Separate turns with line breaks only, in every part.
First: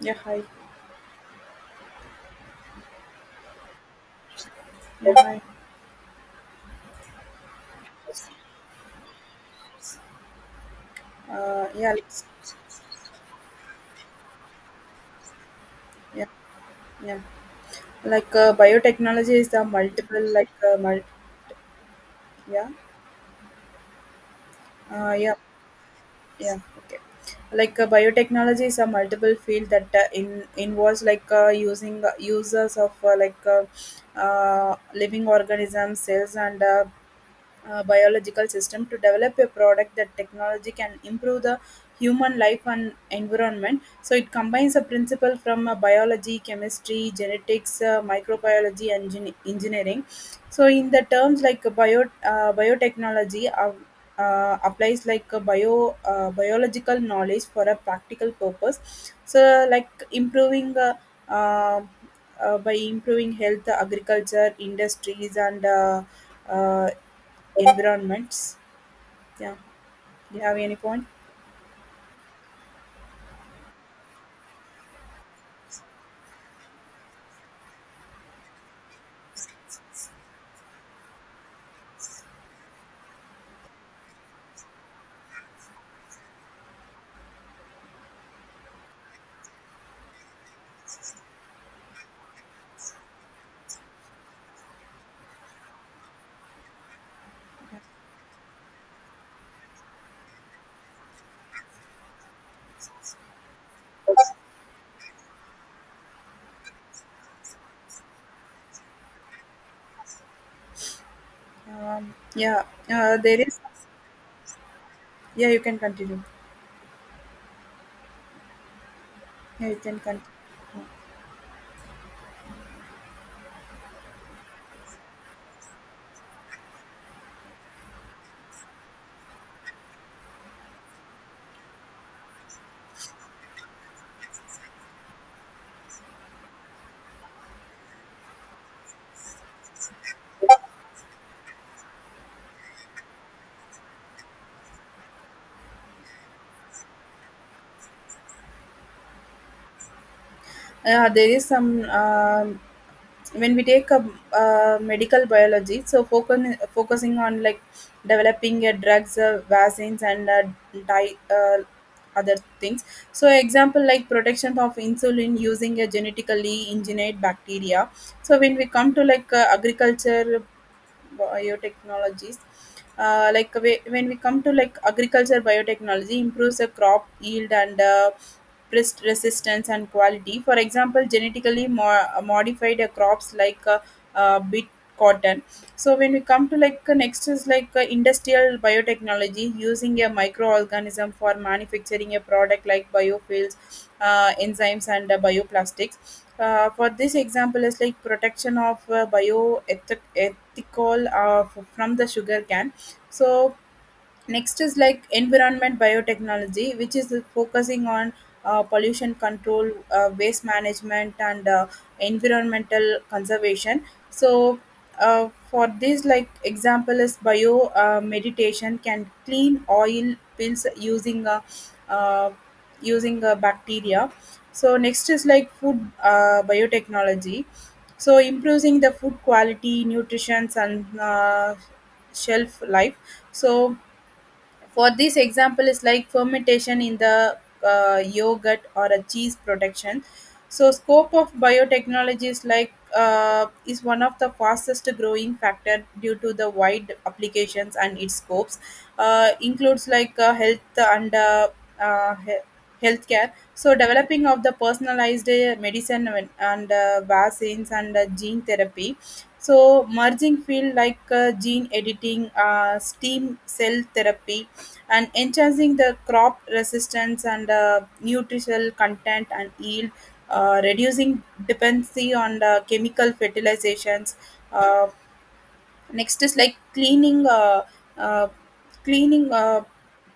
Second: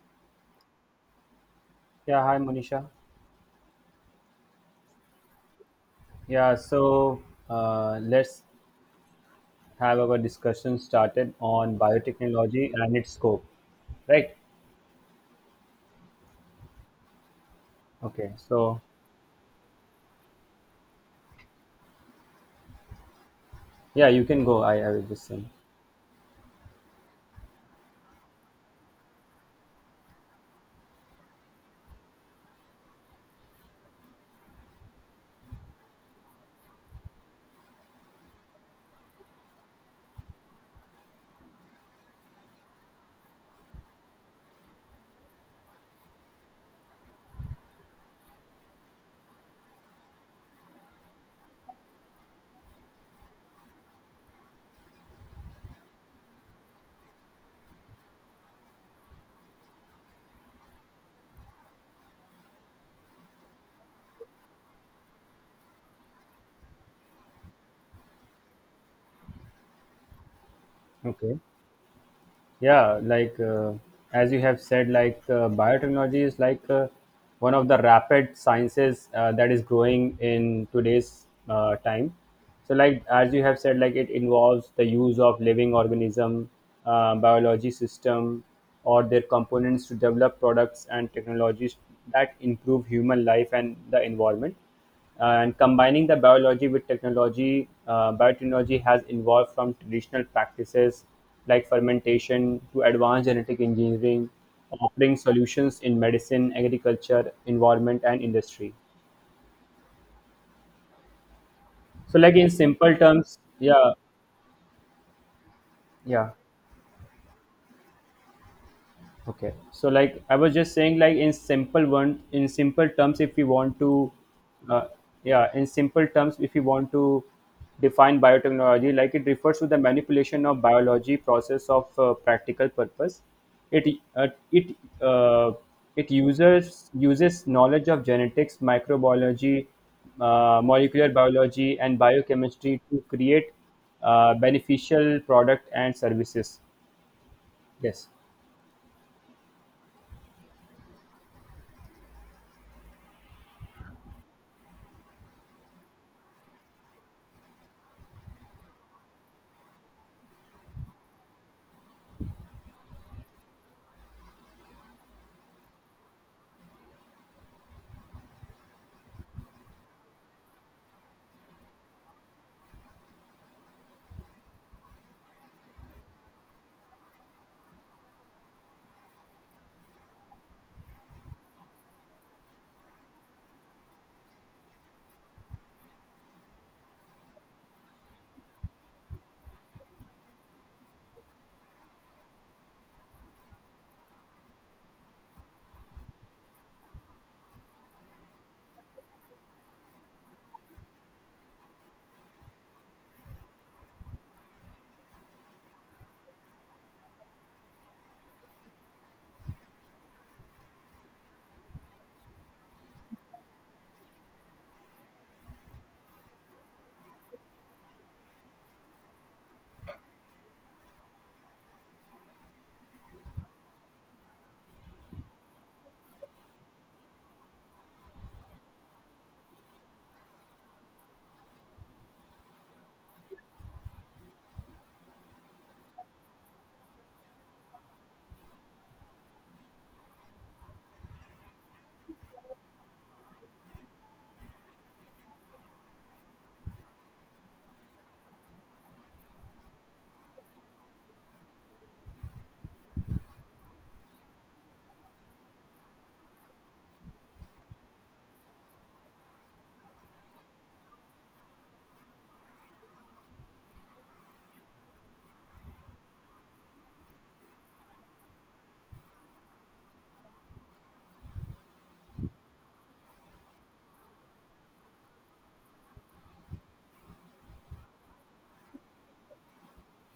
Yeah, hi.
Yeah, hi Monisha.
Yeah, hi.
Yeah, so let's have our discussion started on
Yeah, let's,
biotechnology and its scope, right?
yeah, yeah.
Okay,
Like
so
biotechnology is the multiple, like mul yeah,
yeah, you can go. I will just
yeah.
say.
yeah okay like biotechnology is a multiple field that in involves like using users of like living organisms cells and biological system to develop a product that technology can improve the human life and environment. So it combines a principle from biology chemistry genetics, microbiology and engineering. So in the terms like biotechnology applies like a biological knowledge for a practical purpose, so like uh, improving health agriculture industries and uh, environments. Yeah, do you have any point?
Okay. Yeah, like as you have said, like biotechnology is like one of the rapid sciences that is growing in today's time. So like as you have said, like it involves the use of living organism, biology system or their components, to develop products and technologies that improve human life and the environment. And combining the biology with technology, biotechnology has evolved from traditional practices like fermentation to advanced genetic engineering, offering solutions in medicine, agriculture, environment, and industry. So, like in
Yeah
simple terms,
there is
yeah,
yeah you can continue.
yeah. Okay.
Yeah, you
So
can
like
continue.
I was just saying, like in simple terms, if we want to uh, yeah, in simple terms, if we want to define biotechnology, like it refers to the manipulation of biology process of practical purpose. It uh, it uh, it uses uses knowledge of genetics, microbiology, molecular biology, and biochemistry to create beneficial product and services. Yes.
There is some. When we take a, medical biology, so focusing on like developing drugs, vaccines, and di- uh, other things. So example like protection of insulin using a genetically engineered bacteria. So when we come to like agriculture biotechnologies, when we come to like agriculture biotechnology improves the crop yield and pest resistance and quality, for example genetically modified crops like beet, cotton. So when we come to like next is like industrial biotechnology using a microorganism for manufacturing a product like biofuels, enzymes and bioplastics. For this example is like protection of bioethical from the sugar can. So next is like environment biotechnology, which is focusing on pollution control, waste management, and environmental conservation. So, for this, like example is bio meditation can clean oil pills using uh, bacteria. So next is like food biotechnology. So improving the food quality, nutrition, and shelf life. So for this example, is like fermentation in the yogurt or a cheese production. So scope of biotechnology is like is one of the fastest growing factor due to the wide applications, and its scopes includes like health and uh, he- healthcare. So developing of the personalized medicine and vaccines and gene therapy. So merging field like gene editing, stem cell therapy, and enhancing the crop resistance and nutritional content and yield, reducing dependency on chemical fertilizations. Uh, Next is like uh, cleaning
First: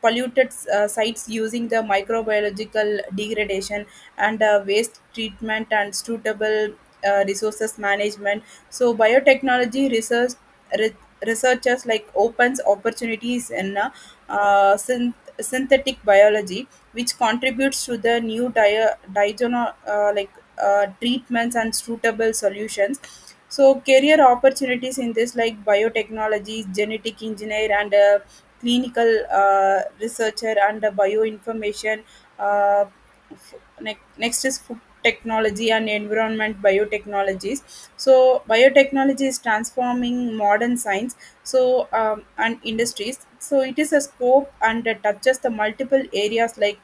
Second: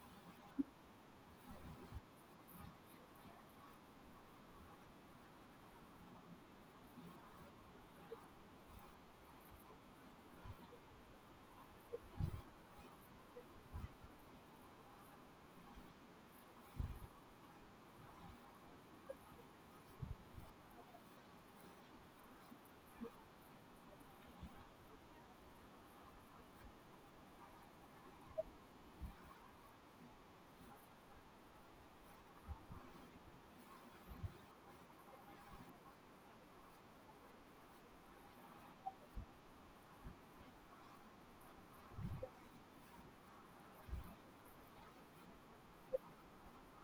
polluted sites using the microbiological degradation and waste treatment and suitable resources management. So biotechnology re- researchers like opens opportunities in uh, syn synthetic biology, which contributes to the new treatments and suitable solutions. So career opportunities in this like biotechnology, genetic engineer and a clinical researcher and a bioinformation. Uh, f- Next is food technology and environment biotechnologies. So biotechnology is transforming modern science and industries. So it is a scope and touches the multiple areas like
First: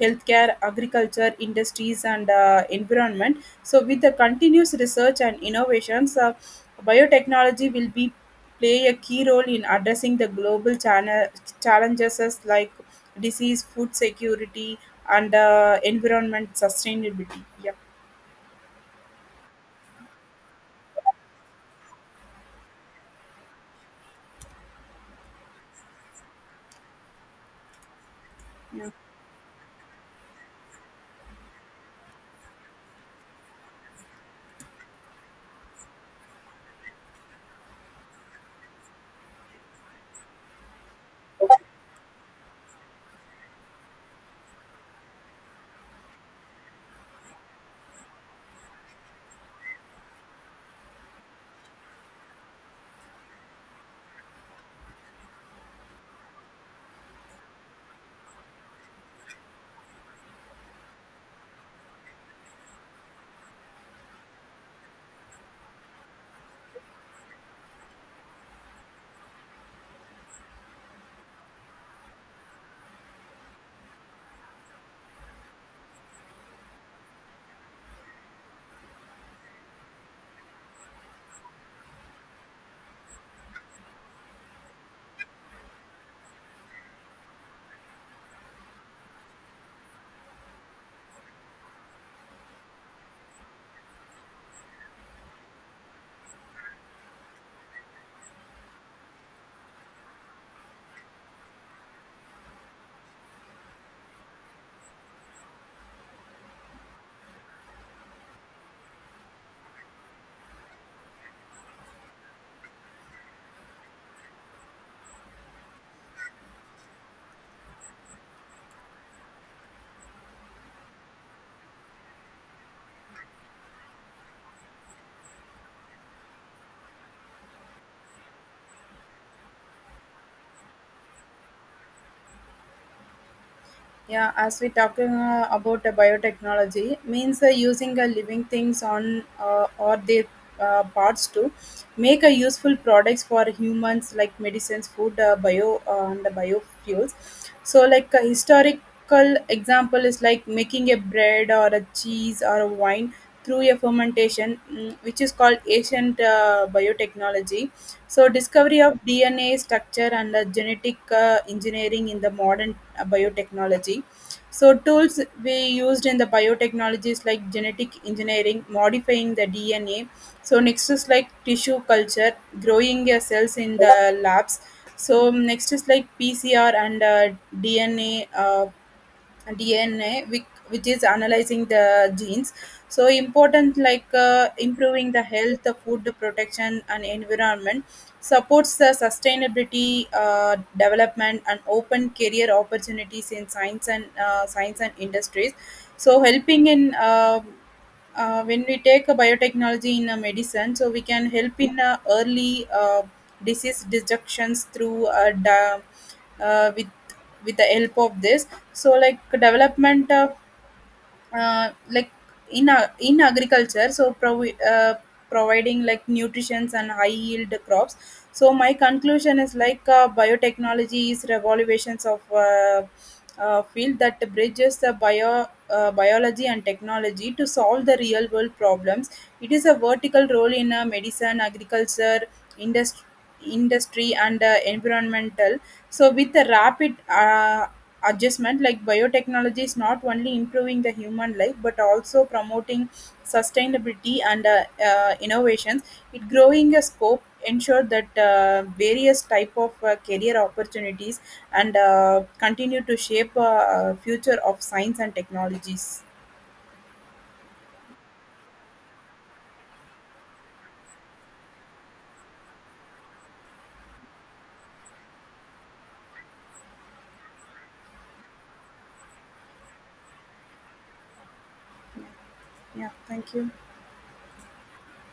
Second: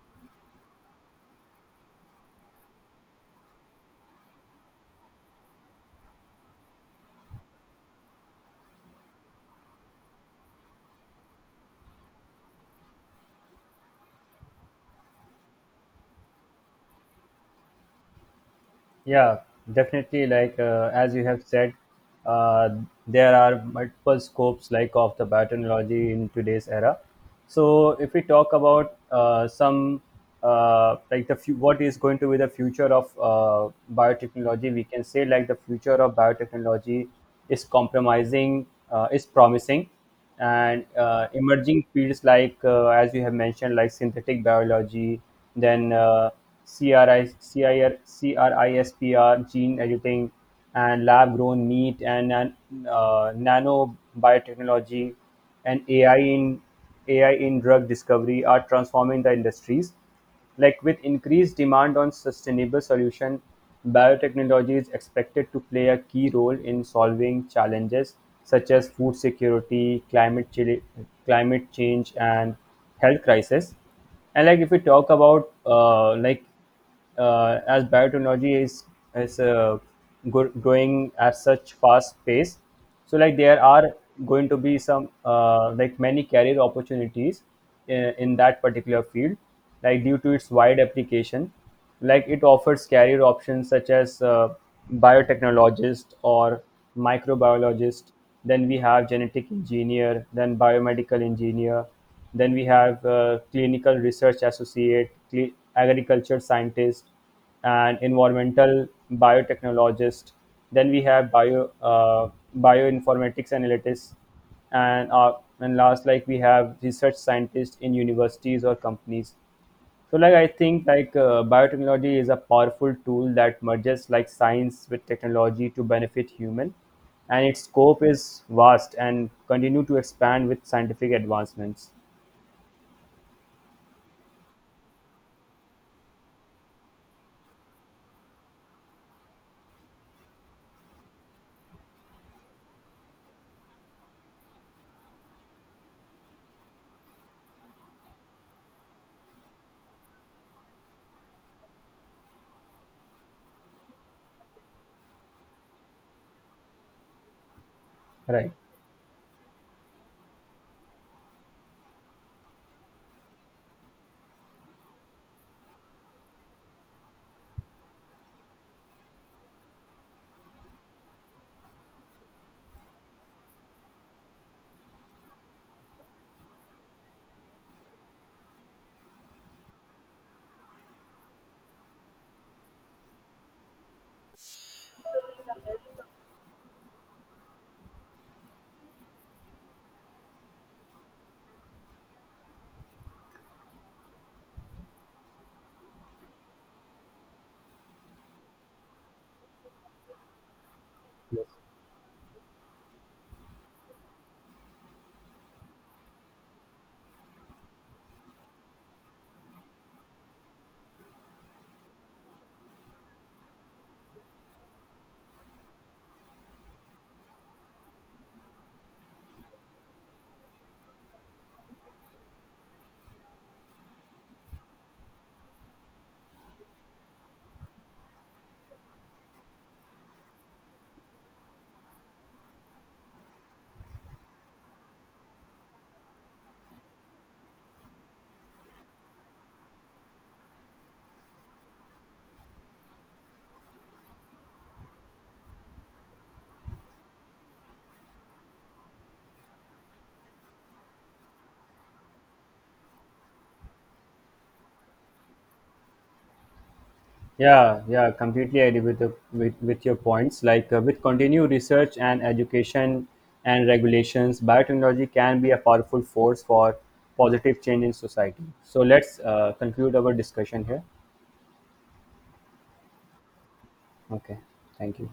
healthcare, agriculture, industries and environment. So, with the continuous research and innovations, biotechnology will be play a key role in addressing the challenges as like disease, food security, and environment sustainability. Yeah.
Yeah, definitely. Like as you have said, uh, there are multiple scopes like of the biotechnology in today's era. So if we talk
Yeah.
about some like what is going to be the future of biotechnology, we can say like the future of biotechnology is promising, and emerging fields like as you have mentioned, like synthetic biology, then CRISPR gene editing, and lab grown meat, and nano biotechnology, and AI in drug discovery are transforming the industries. Like with increased demand on sustainable solution, biotechnology is expected to play a key role in solving challenges such as food security, climate change, and health crisis. And like if we talk about like as biotechnology is growing at such fast pace, so like there are going to be some like many career opportunities in that particular field, like due to its wide application. Like it offers career options such as biotechnologist or microbiologist, then we have genetic engineer, then biomedical engineer, then we have clinical research associate, agriculture scientist, and environmental biotechnologist, then we have bioinformatics analytics, and and last, like we have research scientist in universities or companies. So like I think like biotechnology is a powerful tool that merges like science with technology to benefit human, and its scope is vast and continue to expand with scientific advancements.
Yeah, as we talking about biotechnology, means using living things on or their parts to make a useful products for humans like medicines, food, bio and the biofuels. So, like a historical example is like making a bread or a cheese or a wine through a fermentation, mm, which is called ancient biotechnology. So
Right.
discovery of DNA structure and genetic engineering in the modern biotechnology. So tools we used in the biotechnologies like genetic engineering, modifying the DNA. So next is like tissue culture, growing your cells in the labs. So next is like PCR and DNA, which is analyzing the genes. So important like improving the health, the food protection, and environment supports the sustainability development and open career opportunities in science and science and industries. So helping in when we take a biotechnology in a medicine, so we can help in early disease detections through da, uh, with with the help of this. So like development. Like in in agriculture so providing like nutritions and high yield crops. So my conclusion is like biotechnology is revolutions of field that bridges the biology and technology to solve the real world problems. It is a vertical role in medicine, agriculture, industry industry and environmental. So with a rapid adjustment, like biotechnology is not only improving the human life but also promoting sustainability and innovations. It growing a scope ensure that various type of career opportunities and continue to shape future of science and technologies.
Yeah, yeah, completely agree with with your points. Like with continued research and education and regulations, biotechnology can be a powerful force for positive change in society. So let's conclude our discussion here.
Yeah, yeah, thank you.
Okay, thank you.